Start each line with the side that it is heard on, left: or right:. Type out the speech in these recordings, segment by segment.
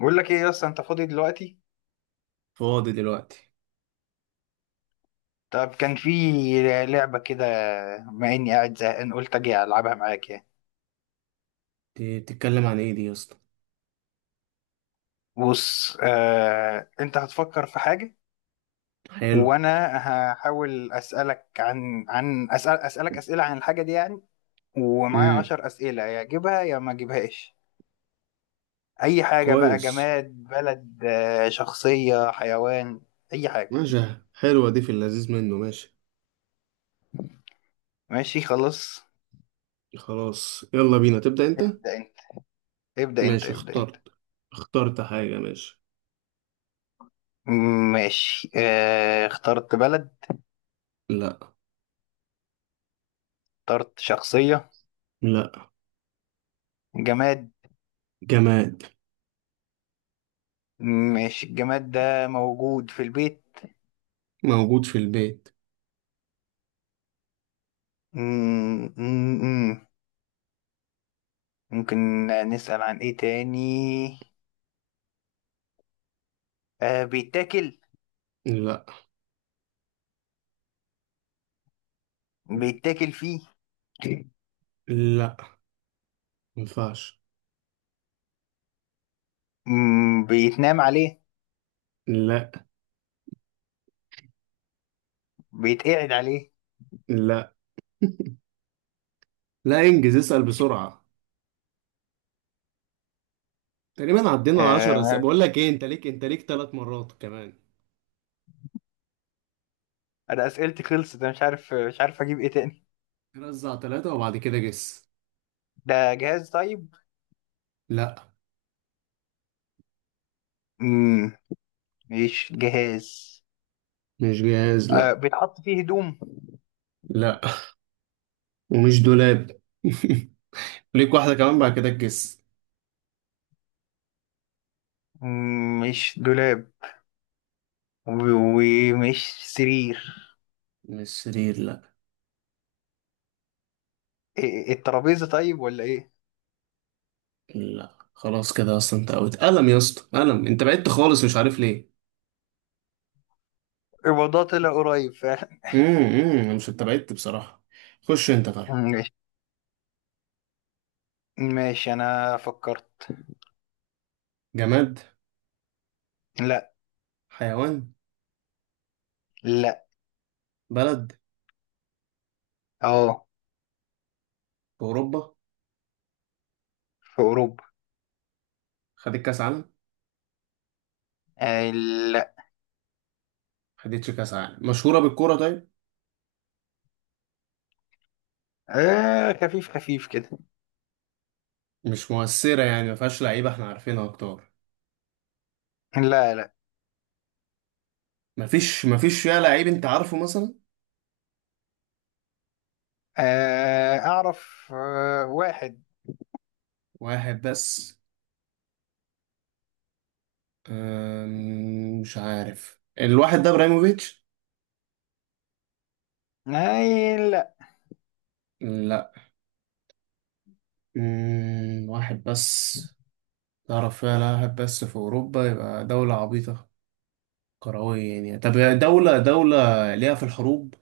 left: بقول لك ايه يا اسطى، انت فاضي دلوقتي؟
right: فاضي دلوقتي.
left: طب كان في لعبه كده. بما اني قاعد زهقان، قلت اجي العبها معاك يعني.
right: دي بتتكلم عن ايه دي يا اسطى؟
left: بص. انت هتفكر في حاجه،
right: حلو.
left: وانا هحاول اسالك اسئله عن الحاجه دي يعني. ومعايا
right: امم.
left: 10 اسئله، يا اجيبها يا ما اجيبهاش. اي حاجه بقى،
right: كويس.
left: جماد، بلد، شخصيه، حيوان، اي حاجه.
right: ماشي. حلوة دي، في اللذيذ منه. ماشي،
left: ماشي، خلاص.
right: خلاص يلا بينا، تبدأ انت.
left: ابدا انت، ابدا انت،
right: ماشي،
left: ابدا انت.
right: اخترت اخترت حاجة. ماشي.
left: ماشي. اخترت بلد؟
right: لا.
left: اخترت شخصية؟
right: لا،
left: جماد؟
right: جماد.
left: ماشي. الجماد ده موجود في البيت؟
right: موجود في البيت.
left: مم، مم، مم. ممكن نسأل عن ايه تاني. بيتاكل؟
right: لا.
left: بيتاكل فيه؟
right: لا، مينفعش.
left: بيتنام عليه؟
right: لا.
left: بيتقعد عليه؟
right: لا، لا انجز اسأل بسرعة. تقريبا عدينا على
left: آه
right: 10 اسئلة.
left: ما-
right: بقول لك ايه، انت ليك ثلاث مرات كمان.
left: انا اسئلتي خلصت، انا مش عارف اجيب ايه تاني.
right: رزع ثلاثة وبعد كده جس.
left: ده جهاز طيب؟
right: لا،
left: مم، مش جهاز.
right: مش جاهز. لا.
left: بيتحط فيه هدوم؟
right: لا، ومش دولاب ليك واحدة كمان بعد كده الجس.
left: مش دولاب. و- ومش سرير.
right: من السرير، لا.
left: إيه الترابيزة طيب ولا ايه؟
right: لا خلاص كده، اصلا انت اوت قلم يا اسطى، قلم، انت بعدت خالص مش عارف ليه.
left: الموضوع طلع قريب فعلا.
right: أمم، مش انت بعدت بصراحة. خش انت طيب.
left: ماشي، ماشي. انا فكرت.
right: جماد؟
left: لا.
right: حيوان؟
left: لا.
right: بلد؟
left: اه.
right: في اوروبا؟
left: في اوروبا.
right: خدت كاس عالم؟
left: آه لا.
right: خدتش كاس عالم؟ مشهورة بالكورة طيب؟
left: خفيف خفيف كده.
right: مش مؤثرة يعني، ما فيهاش لعيبة احنا عارفينها اكتر؟
left: لا، لا.
right: ما فيش فيها لعيب انت عارفه مثلا؟
left: اعرف، واحد.
right: واحد بس؟ مش عارف الواحد ده، ابراهيموفيتش؟
left: لا.
right: لا. مم، واحد بس. تعرف فيها لا واحد بس في أوروبا، يبقى دولة عبيطة كروية يعني. طب دولة ليها في الحروب؟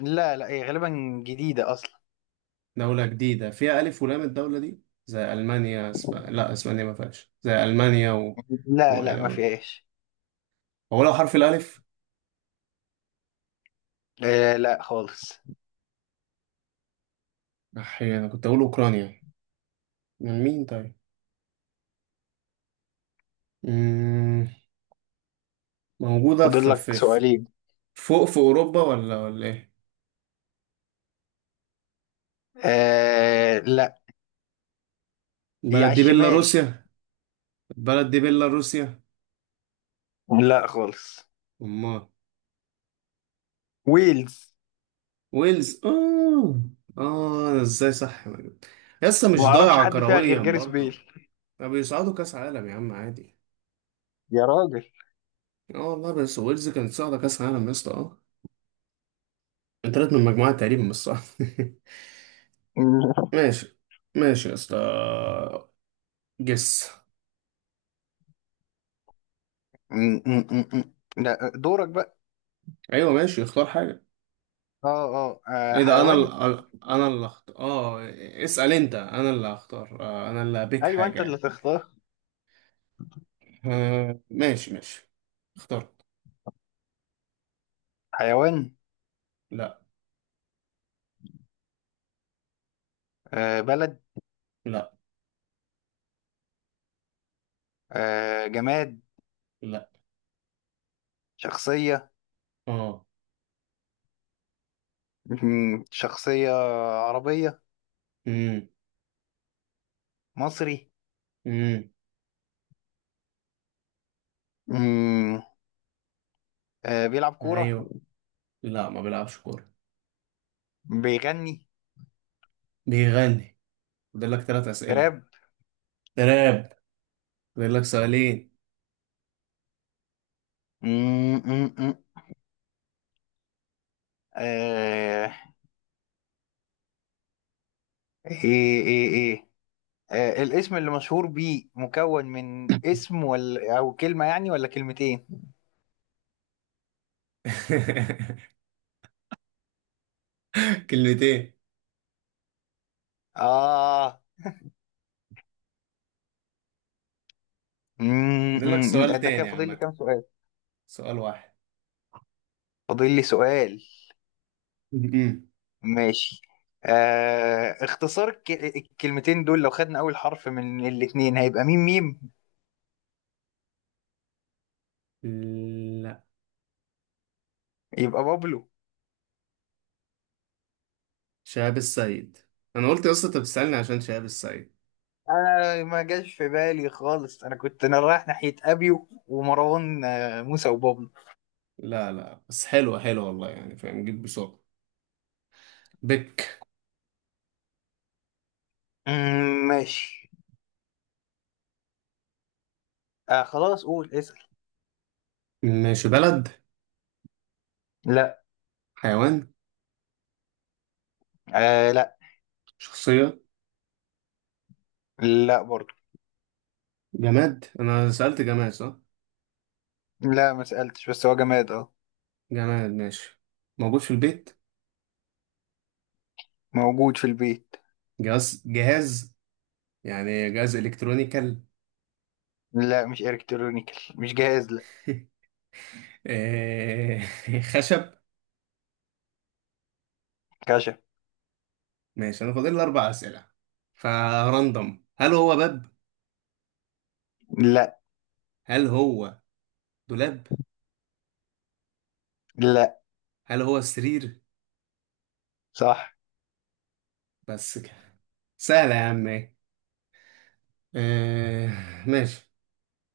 left: لا، لا. هي غالبا جديدة اصلا.
right: دولة جديدة؟ فيها ألف ولام الدولة دي زي ألمانيا. لا، أسبانيا ما فيهاش، زي ألمانيا
left: لا،
right: إيه
left: لا، ما
right: ده؟
left: فيهاش.
right: هو لو حرف الألف،
left: لا خالص.
right: أحيانا أنا كنت أقول أوكرانيا. من مين طيب؟ مم، موجودة
left: فاضل
right: في...
left: لك
right: في... في
left: سؤالين.
right: فوق في أوروبا ولا إيه؟
left: لا. هي على
right: البلد دي
left: الشمال.
right: بيلاروسيا؟ البلد دي بيلاروسيا؟
left: لا خالص.
right: أمال؟
left: ويلز.
right: ويلز؟ اه. اه أنا ازاي صح؟ لسه
left: ما
right: مش
left: اعرفش
right: ضايعة
left: حد فيها غير
right: كرويا
left: جاريس
right: برضو،
left: بيل.
right: ما بيصعدوا كاس عالم يا عم عادي.
left: يا راجل.
right: اه والله، بس ويلز كانت صاعدة كاس عالم يا اسطى، اه. انترت من المجموعة تقريبا، مش صح؟
left: م-
right: ماشي. ماشي يا اسطى، جس.
left: م- م- م. لا، دورك بقى.
right: ايوه ماشي، اختار حاجة.
left: اه، اه.
right: ايه ده، انا
left: حيوان؟
right: اللي انا اللي اختار؟ اه، اسأل انت، انا اللي هختار. انا اللي هبيك
left: ايوه
right: حاجة
left: انت اللي
right: يعني.
left: تختار.
right: آه، ماشي ماشي. اخترت.
left: حيوان؟
right: لا.
left: بلد؟
right: لا.
left: جماد؟
right: لا.
left: شخصية؟
right: اه.
left: شخصية عربية؟ مصري؟
right: امم.
left: م- بيلعب كورة؟
right: ايوه. لا، ما بيلعبش كورة.
left: بيغني
right: بيغني. فاضل لك ثلاث أسئلة.
left: راب؟
right: تراب. فاضل لك سؤالين.
left: م- م- م. آه ايه، ايه، ايه. الاسم اللي مشهور بيه مكون من اسم ولا كلمة يعني ولا كلمتين؟
right: كلمتين.
left: اه.
right: فاضل لك
left: أمم،
right: سؤال
left: ده كده
right: تاني
left: فاضل لي
right: عامة،
left: كام سؤال؟
right: سؤال واحد.
left: فاضل لي سؤال.
right: م-م.
left: ماشي. اختصار الكلمتين دول، لو خدنا اول حرف من الاتنين، هيبقى MM.
right: لا.
left: يبقى بابلو.
right: شهاب السيد. انا قلت يا اسطى انت بتسألني عشان شهاب السيد.
left: انا ما جاش في بالي خالص، انا رايح ناحية ابيو ومروان، موسى وبابلو.
right: لا لا، بس حلوة حلوة والله، يعني فاهم، جيت بسرعة بك.
left: ماشي. خلاص قول اسأل.
right: ماشي. بلد؟
left: لا.
right: حيوان؟
left: لا.
right: شخصية؟
left: لا برضو.
right: جماد؟ انا سألت جماد صح؟
left: لا، ما سألتش، بس هو جماد، اه.
right: جماد، ماشي. موجود في البيت.
left: موجود في البيت.
right: جهاز، جهاز يعني، جهاز الكترونيكال؟
left: لا، مش الكترونيكال، مش جهاز، لا.
right: آه، خشب.
left: كشف.
right: ماشي انا فاضل لي اربع اسئله، فراندوم، هل هو باب؟
left: لا،
right: هل هو دولاب؟
left: لا.
right: هل هو سرير؟
left: صح.
right: بس كده؟ سهله يا عم إيه. آه، ماشي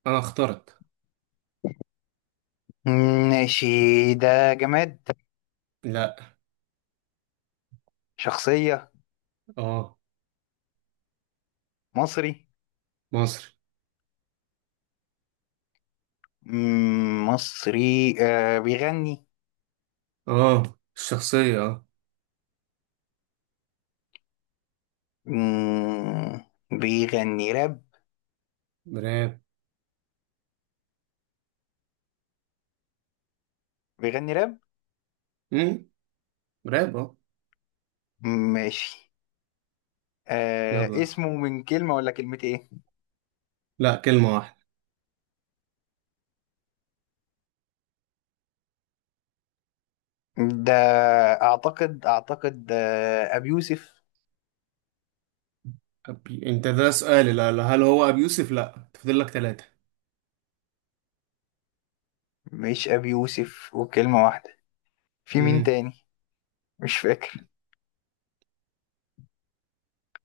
right: انا اخترت.
left: ماشي. ده جماد؟
right: لا.
left: شخصية؟
right: اه.
left: مصري؟
right: مصري.
left: مصري. بيغني؟
right: اه. الشخصيه اه.
left: مم، بيغني راب؟
right: براب.
left: بيغني راب؟
right: امم. براب اه.
left: ماشي.
right: يلا.
left: اسمه من كلمة ولا كلمة، ايه؟
right: لا، كلمه واحده.
left: ده اعتقد، اعتقد ابي يوسف.
right: انت ده سؤال، لا لا، هل هو ابي يوسف؟ لا، تفضل لك ثلاثه.
left: مش ابي يوسف، وكلمة واحدة. في مين
right: امم.
left: تاني؟ مش فاكر.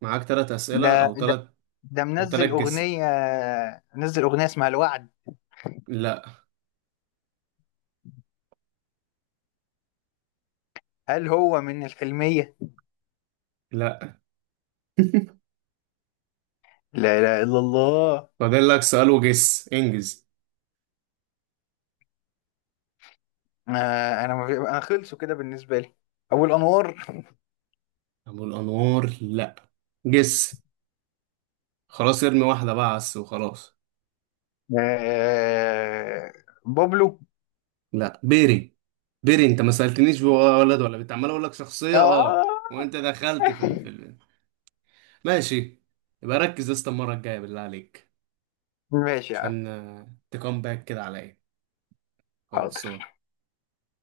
right: معاك ثلاث اسئله
left: ده
right: او
left: ده
right: ثلاث
left: ده
right: او تلات
left: منزل
right: جس.
left: اغنية. منزل اغنية اسمها الوعد.
right: لا.
left: هل هو من الحلمية؟
right: لا.
left: لا إله إلا الله.
right: فاضل لك سؤال وجس انجز.
left: آه أنا ما في- أنا خلصوا كده بالنسبة لي. أبو الأنوار.
right: ابو الانوار؟ لا. جس خلاص، ارمي واحده بقى، عس وخلاص.
left: آه بابلو.
right: لا، بيري. بيري، انت ما سالتنيش هو ولد ولا بنت، عمال اقول لك شخصيه
left: آه
right: اه، وانت دخلت ماشي. يبقى ركز يا اسطى المره الجايه بالله عليك،
left: ماشي يا عم.
right: عشان تكون باك كده عليا.
left: حاضر.
right: خلاص.